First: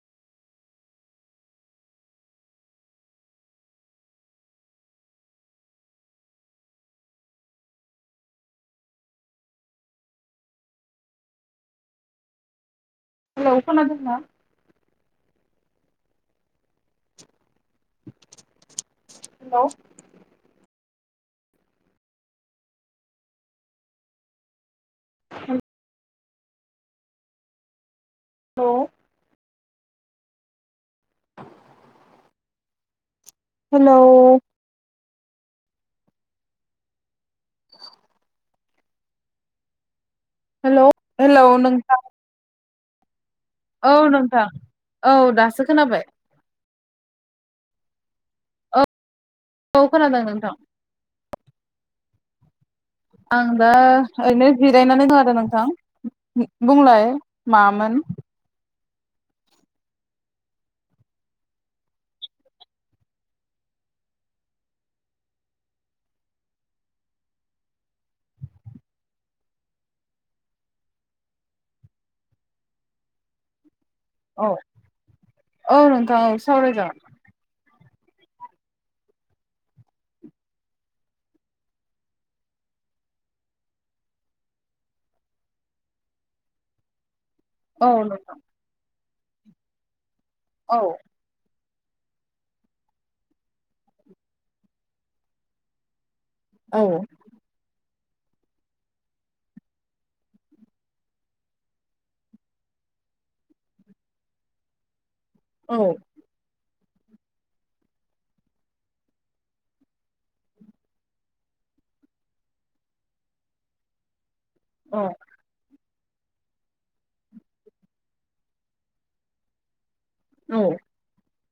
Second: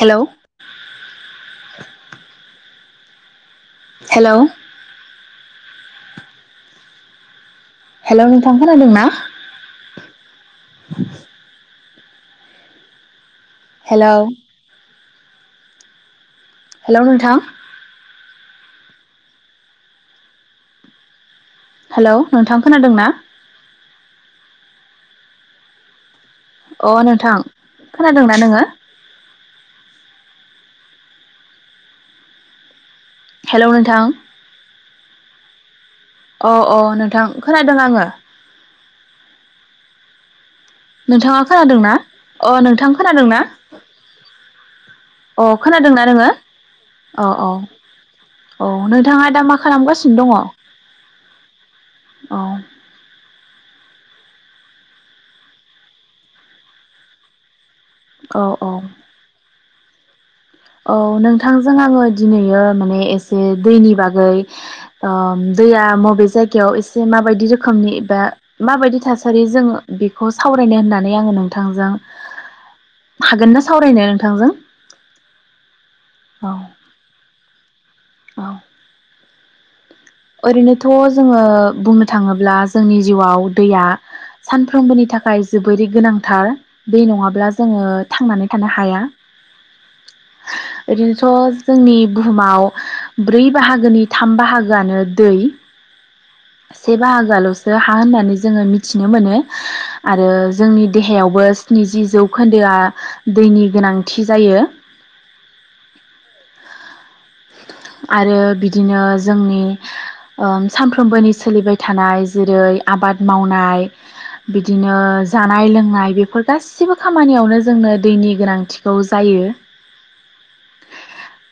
हेल' hello hello नोंथां खोनादों ना हेल' खोनादोंना हेल' नोंथां हेल' हेल' नोंथां खोनादों ना? औ अ नोंथां खोनादोंनाा नोङो हेलौ हेलौ हेल' नोंथां अ अ नोंथां खोनादों आङो हेलौ नोंथाङा हेलौ खोनादोंना नोंथां अ नोंथां खोनादोंना औ नोंथां औ दासो खोनादोंना खोनाबाय नोङो औ औ औ नै नोंथाङा दा मा औ खालामगासिनो खोनादों दङ औ नोंथां आं दा ओरैनो जिरायनानै दं आरो नोंथां बुंलाय मामोन औ औ औ नोंथांजों आङो दिनैयो माने एसे दैनि बागै दैया बबे जायगायाव एसे माबायदि रोखोमनि एबा माबायदि थासारि जों बेखौ सावरायनो होननानै आङो नोंथांजों हागोन ना सावरायनो नोंथांजों औ औ नोंथां औ सावराय जागोन। औ ओरैनोथ' जोङो बुंनो थाङोब्ला जोंनि जिउआव दैया सानफ्रोमबोनि थाखाय जोबोरै गोनांथार दै नङाब्ला। अब्ला जोङो औ नोंथां थांनानै थानो हाया। औ ओरैनोथ' जोंनि बुहुमाव ब्रै बाहागोनि थाम बाहागोआनो दै औ से बाहागाल'सो हा होननानै जोङो मिथिनो मोनो आरो जोंनि देहायावबो स्निजि जौखोन्दोआ दैनि गोनांथि जायो। आरो बिदिनो जोंनि सानफ्रोमबोनि सोलिबाय थानाय जेरै आबाद मावनाय बिदिनो औ जानाय लोंनाय बेफोर गासिबो खामानियावनो जोंनो दैनि गोनांथिखौ जायो।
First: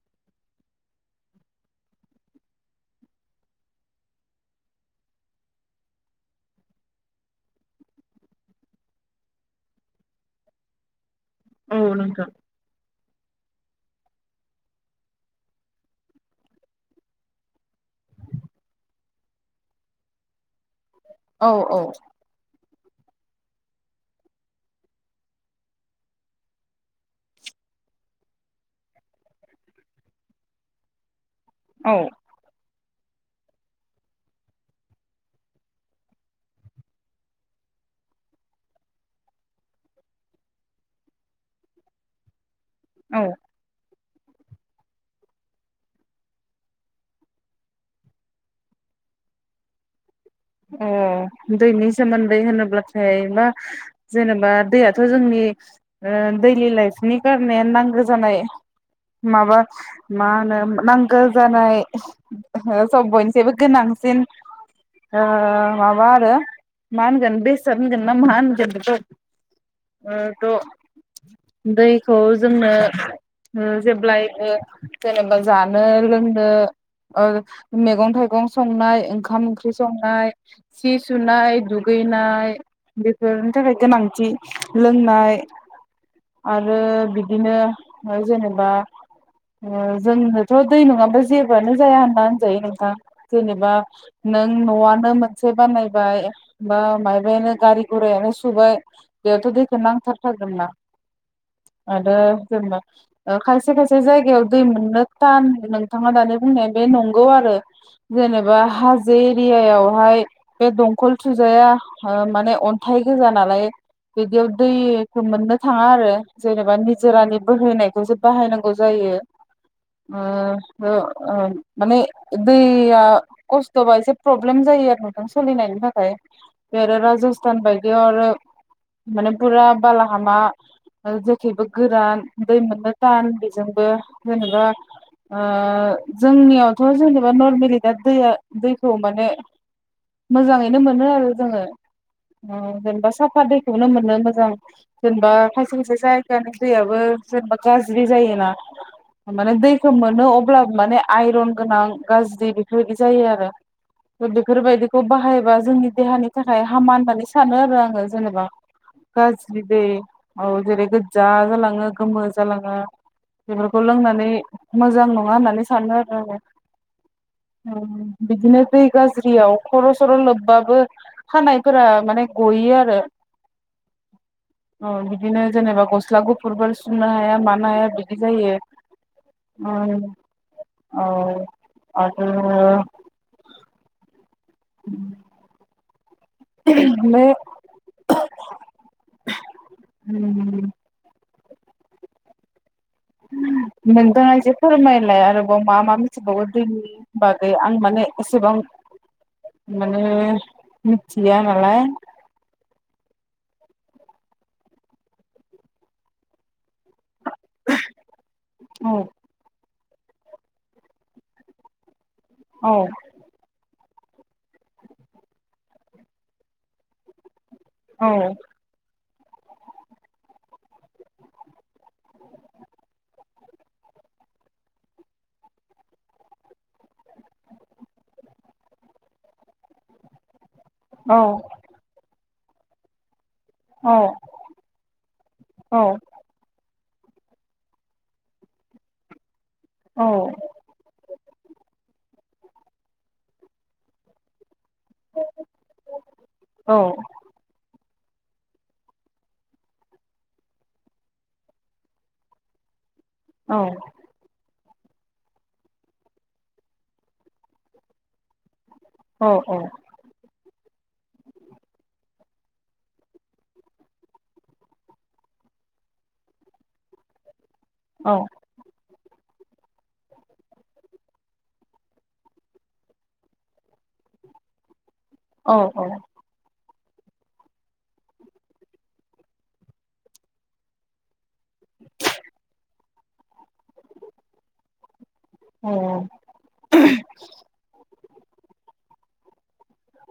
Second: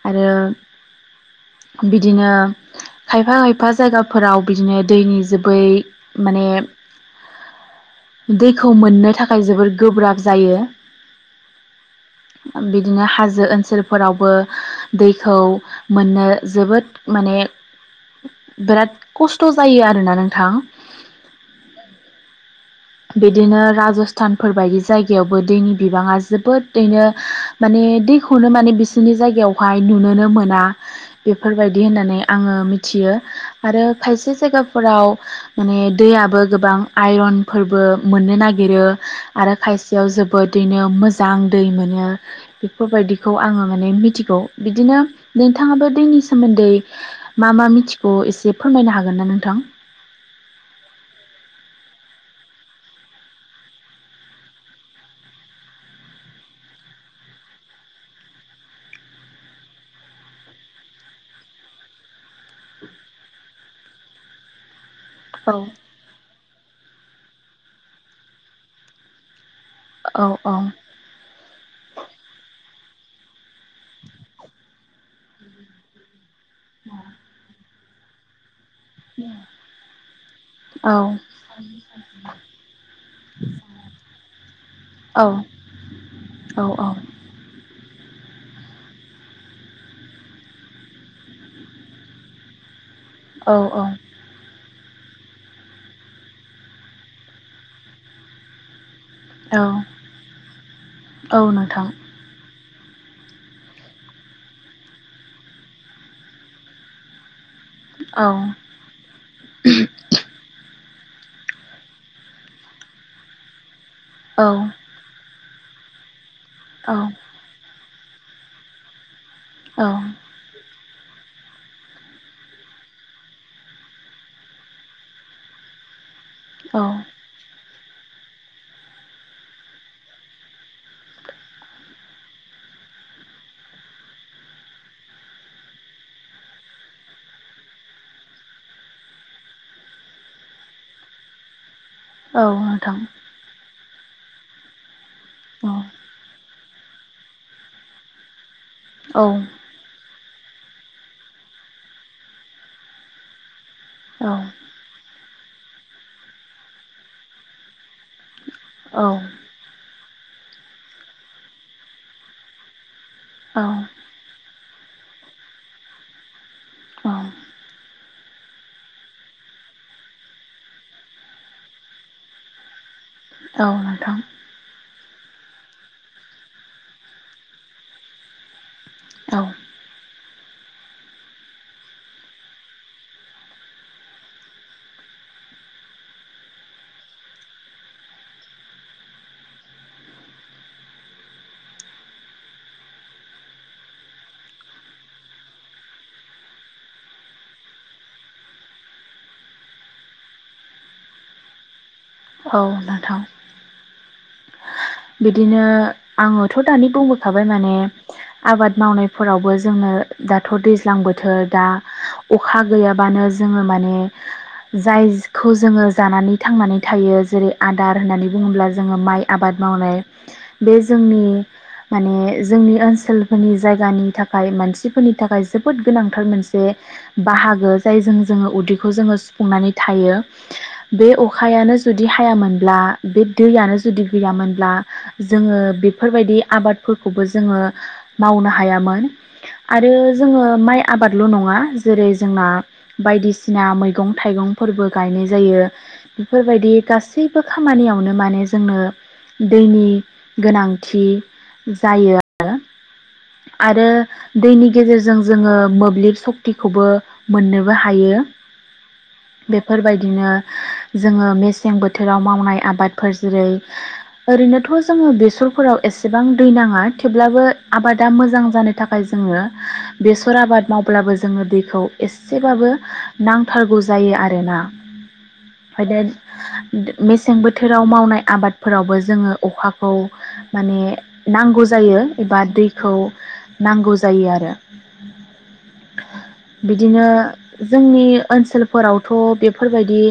आरो बिदिनो खायफा खायफा जायगाफोराव बिदिनो दैनि जोबै माने दैखौ मोननो थाखाय जोबोर गोब्राब जायो। औ नोंगौ। हाजो ओनसोलफोरावबो दैखौ मोननो जोबोद माने बिराद खस्थ' जायो आरोना नोंथां। औ औ। बिदिनो राजस्थानफोर बायदि जायगायावबो दैनि बिबाङा जोबोदनो माने दैखौनो माने बिसोरनि जायगायावहाय नुनोनो मोना। बेफोरबायदि औ होननानै आङो मि थियो आरो खायसे जायगाफोराव माने दैयाबो गोबां आइरन फोरबो मोननो नागिरो आरो खायसेयाव जोबोदैनो मोजां दै मोनो। औ बेफोरबायदिखौ आङो माने मिथि गौ बिदिनो नोंथाङाबो दैनि सोमोन्दै मा मा मिथिखौ एसे फोरमायनो हागोन ना नोंथां? ओ दैनि सोमोन्दै होनोब्लाथाय मा जेनेबा दैयाथ' जोंनि दैलि लाइफनि कारने नांगौ जानाय माबा मा होनो नांगौ जानाय सब बयनिसबो गोनांसिन ओ औ माबा आरो मा मोनगोन बेसाद होनगोन ना मा होनगोन। ओ औ औ थ' दैखौ जोंनो ओ जेब्लाय जेनेबा जानो लों नों ओ मैगं थाइगं संनाय ओंखाम ओंख ओंख्रि संनाय सि औ सुनाय दुगैनाय बेफोरनि थाखाय गोनांथि लोंनाय औ औ आरो बिदिनो जेनेबा ओ जोंनोथ' दै नङाबा जेबोआनो जाया होनना होनजायो नोंथां। औ जेनेबा न'आनो मोनसे बानायबाय बा माबायानो गारि गुरायानो सुबाय बेयावथ' औ दैखौ नांथारथागोन ना औ नोंथां आरो जेनबा खायसे खायसे जायगायाव दै मोननो थान नोंथाङा दानि बुंनाया बे नंगौ आरो औ जेनेबा हाज जो एरियायावहाय बे दं खल थुजाया माने अन्थाइ गोजा नालाय औ [unintelligible] थाङा आरो जेनेबा औ निजोरानि बोहोनायखौ बाहायनांगौ जायो। ओ ओ ओ माने दैया खस थबा एसे प्रब्लेम जायो आरो नोंथां सोलिनायनि थाखाय औ जेथो राजस्थान बाय बेयावनो माने बुरा बालाहामा ओ जेखेबो गोरान दै मोननो थान बेजोंबो जेनेबा ओ जोंनियावथ' जेनेबा नरमेलि दा दैया। दैखौ माने मोजाङैनो मोनो आरो जोङो। औ नोंथां उमजेनेबा साफा दैखौनो मोनोमोन। [inaudible] जेनेबा औ खाइसे खाइसे जायगानि। दैयाबो जेनेबा गाज्रि जायोना। होबालाय दैखौ मोनो अ- ब्लाबो माने आइरन गोनां गाज्रि बिफोरबायदि जायो आरो। [inaudible] [unintelligible] औ खौ बाहायबा जोंनि देहानि थाखाय हामा होननानै सानो आरो आङो जेनेबा। औ औ गाज्रि दै। औ जेरै गोज्जा जालाङो गोमो जालाङो। बेफोरखौ लोंनानै। मोजां नङा होननानै सानो आरो आङो औ उम। बिदिनो दै गाज्रियाव खर' सर' लोबबाबो खानायफोरा माने गयो आरो। औ नोंथां। औ बिदिनो जेनेबा गस्ला गुफुरफोर सुनो हाया मानो हाया बिदि जायो औ उम औ आरो। [inaudible] [unintelligible] उम नोंथाङा एसे फोरमायलाय आरोबाव मा मा मिथिबावो दैनि बागै आं माने एसेबां माने। औ नोंथां। बिदिनो आङोथ' दानि बुं खाबाय माने आबाद औ मावनायफोरावबो जोंङो। दाथ' दैज्लां बोथोर दा। अखा औ गैयाबानो जोङो माने। जायजखौ जोङो जानानै थांनानै थायो जेरै आदार औ होननानै बुंब्ला जोङो माइ। आबाद। मावनाय बे जोंनि माने जोंनि ओनसोलफोरनि जायगानि थाखाय मानसिफोरनि थाखाय जोबोत गोनांथार मोनसे जायजों जोंङो उदैखौहाय सुफुंना थायो। बे औ अखायानो जुदि हा हायामोनब्ला [unintelligible] दैयानो औ जुदि गैयामोन। ब्ला जोंङो औ बेफोरबायदि आबाद। फोरखौबो जोंङो मावनो हायामोन। आरो औ जोङो माइ आबादल' नङा। जेरै जोंना बायदिसिना मैगं थाइगं फोरबो गायनाय जायो बेफोरबायदि औ गासैबो खामानियाव माने जोंनो दैनि गोनांथि जायो आरो आरो दैनि गेजेरजों जोङो मोब्लिब सशक्तिखौबो मोननोबो हायो। औ बेफोरबायदिनो जोङो मेसें बोथोराव मावनाय आबादफोर जेरै ओरैनोथ' जोङो बेसरफोराव एसेबां दै नाङा थेवब्लाबो। दा औ मोजां जानो थाखाय जोङो बेसर आबाद मावब्लाबो जोङो दैखौ एसेबाबो नांथारगौ जायो आरोना। औ ओमफ्राय औ दा मेसें बोथोराव मावनाय आबादफोरावबो जोङो अखाखौ माने नांगौ जायो एबा दै खौ नांगौ जायो आरो औ बिदिनो जोंनि ओनसोलफोराव थ' बेफोरबायदि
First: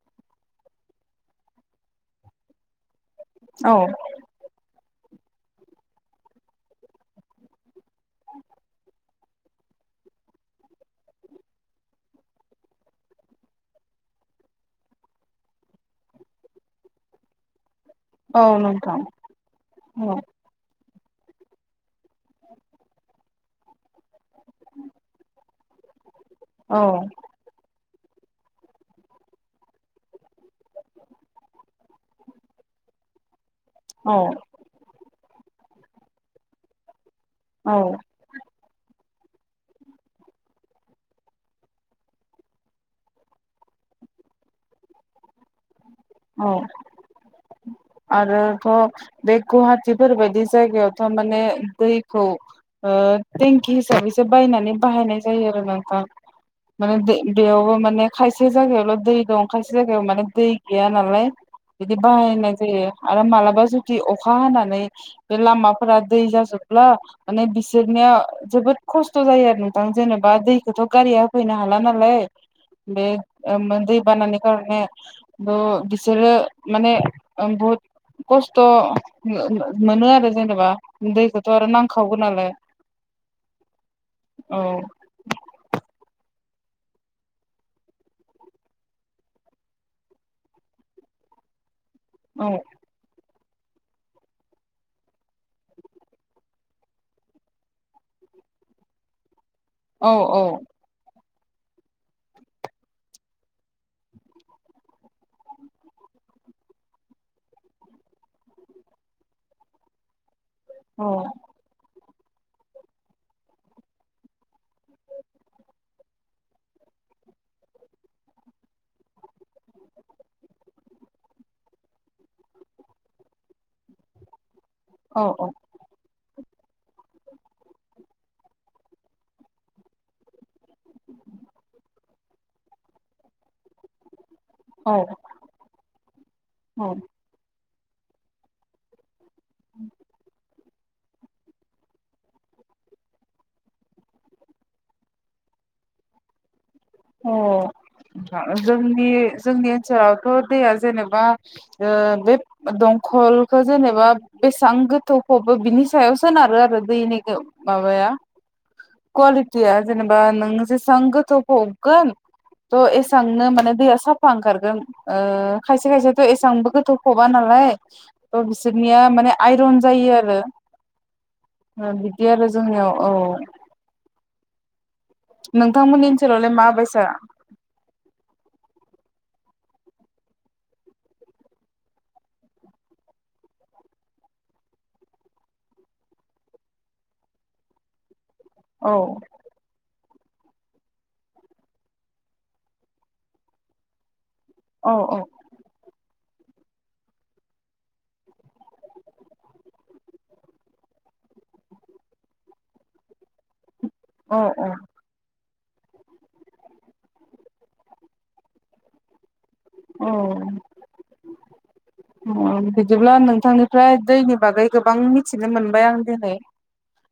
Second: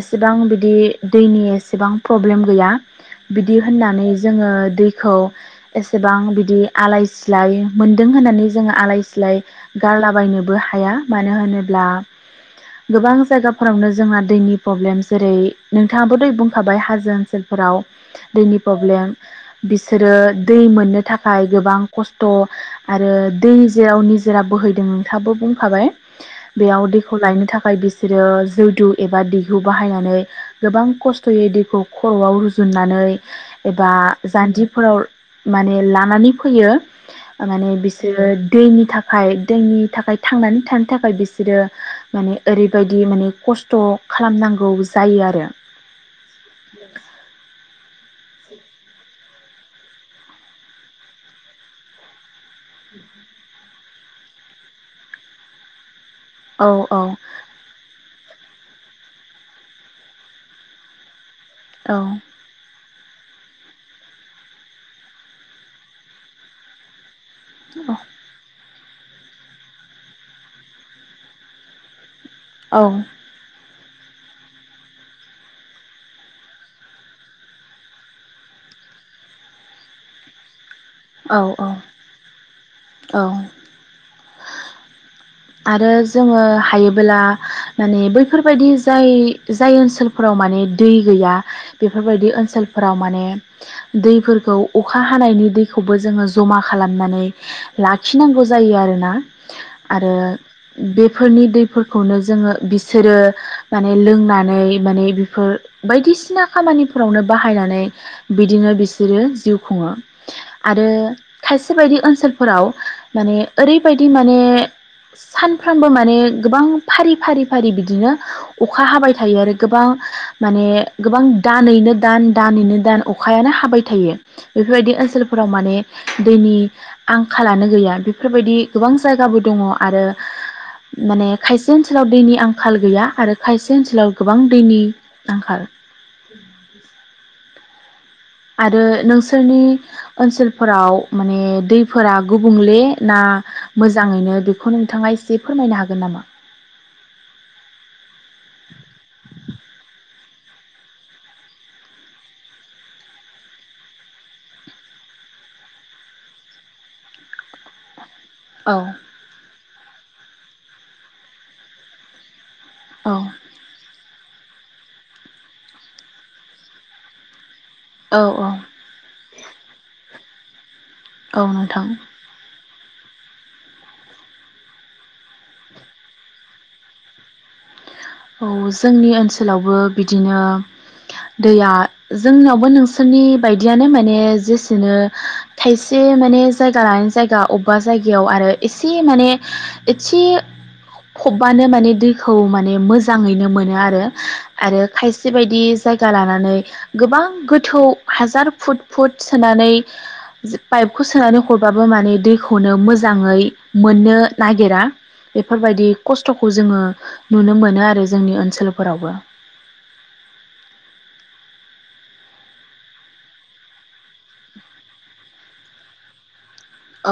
एसेबां बिदि दैनि एसेबां प्रब्लेम गैया। बिदि औ होननानै जोङो दै खौ एसेबां बिदि आलाय सिलाय मोनदों होननानै जोङो आलाय सिलाय गारलाबायनोबो हाया मानो होनोब्ला गोबां जायगाफोरावनो जोंहा दैनि प्रब्लेम जेरै नोंथाङाबो दै बुंखाबाय हाजो ओनसोलफोराव औ दैनि नोंथां प्रब्लेम औ बिसोरो दै मोननो थाखाय गोबां खस्थ' आरो दै जेराव जेरा बोहैदों नोंथांआबो बुं खाबाय औ बेयाव दैखौ लायनो थाखाय बिसे बिसोरो जौदु एबा दैहु बाहायनानै गोबां खस्थ'यै दैखौ खर'आव रुजुननानै एबा औ जान्जिफोराव माने लानानै फैयो माने औ बिसोरो दैनि थाखाय दैनि थाखाय थांनानै थानो थाखाय बिसोरो माने ओरैबायदि माने खस्थ' खालामनांगौ जायो आरो औ ए आरोथ' बे गुवाहाटिफोरबायदि जायगायावथ' माने दैखौ ओ थें खि हिसाबैसो बायनानै बाहायनाय जायो आरो नोंथां। औ माने बे-बेयावबो माने खायसे जायगायावल' दै दं खायसे जायगायाव माने दै गैया नालाय बिदि औ बानायनाय जायो आरो माला बा जुदि अखा हानानै बे लामाफोरा दै जाजोबब्ला माने बिसोरनिया जोबोद खस्थ' जायो आरो नोंथां जेनेबा दैखौथ' गारिया होफैनो हाला नालाय औ बे ओ मोन दै बानानि [unintelligible] ओ बिसोरो माने ओं बहुद खस्थ' ओ ओ मोनो आरो जेनेबा औ दैखौथ' आरो नांखागौ नालाय औ औ। आरो जोङो हायोबोला माने बैफोरबायदि जाय जाय ओनसोलफोराव माने दै गैया बेफोरबायदि औ ओनसोलफोराव माने दैफोरखौ अखा हानायनि दैखौबो जोङो जमा खालामनानै लाखिनांगौ जायो आरोना औ आरो औ बे फोरनि दैफोरखौनो जोङो बिसोरो माने लोंनानै माने बेफोर बायदिसिना खामानिफोरावनो बाहायनानै बिदिनो बिसोरो जिउ खुङो। आरो औ खायसे बायदि ओन सोलफोराव माने ओरैबायदि माने सानफ्रोमबो माने गोबां फारि फारि फारि बिदिनो अखा हाबाय थायो आरो गोबां माने गोबां दानैैनो दान दानैैनो दान अखायानो हाबाय थायो बेफोरबायदि औ ओनसोलफोराव माने दैनि आंखालानो गैया। बेफोरबायदि गोबां जायगाबो दङ आरो माने खायसे ओनसोलाव दैनि आंखाल गैया आरो खायसे ओनसोलाव गोबां दैनि औ आंखाल। औ आरो नोंसो नि ओनसोल फोराव माने दैफोरा गुबुंले ना मोजाङैनो बेखौ नोंथाङा एसे फोरमायनो हागोन नामा? अ जोंनि जोंनि ओनसोलावथ' दैया जेनेबा ओ बे दंखलखौ जेनेबा बेसेबां गोथौ फबो बिनि सायाव सोनारो आरो दैनि माबाया औ कवालिटिया जेनेबा नोङो जेसेबां गोथौ फब गोन थ' औ एसेबांनो माने दैया साफा ओंखारगोन। ओ खायसे खायसेथ' एसेबांबो गोथौ फबा नालाय औ बिसोरनिया माने आइरन जायो आरो। औ नोंथां बिदि आरो जोंनियाव। औ। नोंथांमोननि ओनसोलावलाय मा बायसार। औ जोंनि ओनसोलावबो बिदिनो दैया जोंनावबो नोंसोरनि बायदियानो माने जेसेनो खायसे माने जायगा लानानै जायगा अबेबा जायगायाव आरो औ एसे माने। एसे फबबानो माने दैखौ माने मोजां। मोजाङैनो मोनो आरो। आरो औ खायसे बायदि जाय। दा लानानै गोबां गोथौ हाजार फुट फुट सोनानै पाइपखौ सोनानै हरबाबो माने दैखौनो मोजाङै। मोननो औ नागिरा। बेफोरबायदि खस्थ'खौ जोङो नुनो मोनो आरो। जोंनि ओनसोलफोरावबो। औ। बिदिब्ला नोंथांनिफ्राय दैनि बागै गोबां मिथिनो मोनबाय आं दिनै।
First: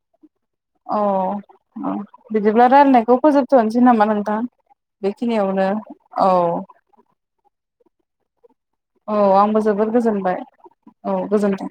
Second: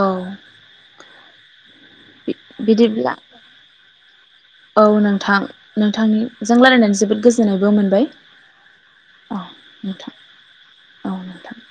औ औ बिदिब्ला रायलायनायखौ फोजोबथ'नोसै नामा नोंथां औ नोंथां बेखिनियावनो औ। नोंथांनिजों रायलायनानै जोबोद गोजोननायबो मोनबाय औ आंबो जोबोद गोजोनबाय औ गोजोनथों।